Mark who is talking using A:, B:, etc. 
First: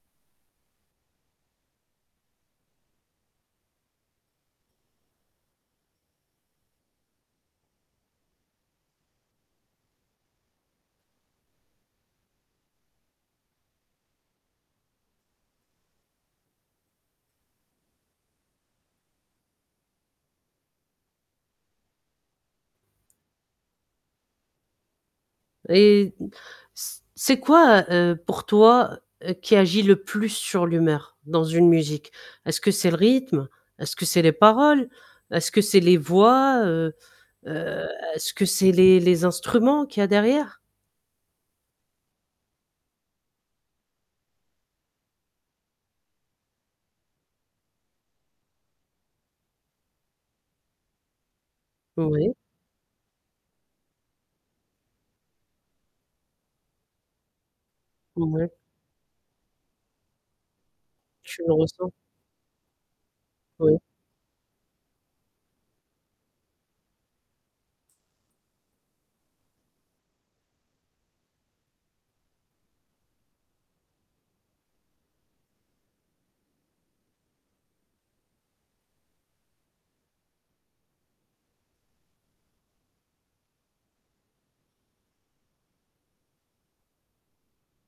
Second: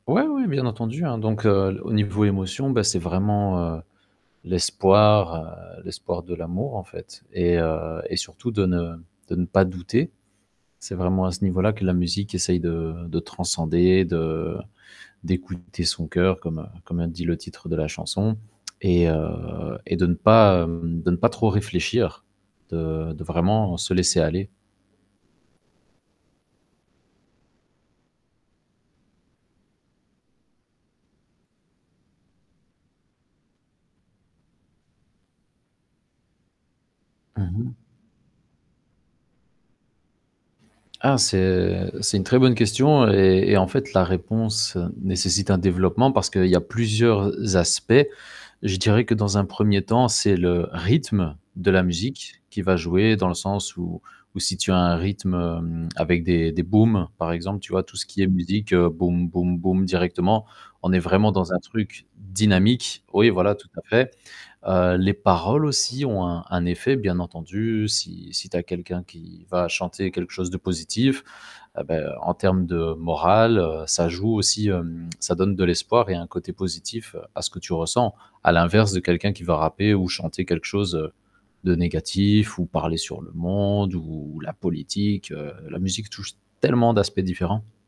A: Ouais, oui, bien entendu, hein, donc heu, au niveau émotion, beh, c'est vraiment, heu, l'espoir, heu, l'espoir de l'amour, en fait et heu, et surtout de ne de ne pas douter. C'est vraiment à ce niveau-là que la musique essaye de de transcender, de d'écouter son coeur comme comme a dit le titre de la chanson et heu, et de ne pas, hem, de ne pas trop réfléchir, de de vraiment se laisser aller.
B: Et c c'est quoi, heu, pour toi, heu, qui agit le plus sur l'humeur dans une musique? Est-ce que c'est le rythme? Est-ce que c'est les paroles? Est-ce que c'est les voix, heu
A: Mmh mh.
B: heu, est-ce que c'est les les instruments qu'il y a derrière?
A: Ah, c'est c'est une très bonne question et et en fait, la réponse nécessite un développement parce qu'il y a plusieurs aspects. Je dirais que dans un 1er temps, c'est le rythme de la
B: Oui.
A: musique qui va jouer, dans le sens où où si tu as un rythme, hem, avec des des booms par exemple, tu vois? Tout ce qui est
B: Ouais.
A: musique boom boom boom directement, on est vraiment
B: Tu
A: dans
B: le
A: un
B: ressens.
A: truc dynamique. Oui, voilà tout à
B: Oh.
A: fait, heu, les paroles aussi ont un un effet bien entendu si si tu as quelqu'un qui va chanter quelque chose de positif, ah beh, en termes de moral, heu, ça joue aussi, hem, ça donne de l'espoir et un côté positif à ce que tu ressens, à l'inverse de quelqu'un qui va rapper ou chanter quelque chose, heu, de négatif ou parler sur le monde ou la politique, heu, la musique touche tellement d'aspects différents.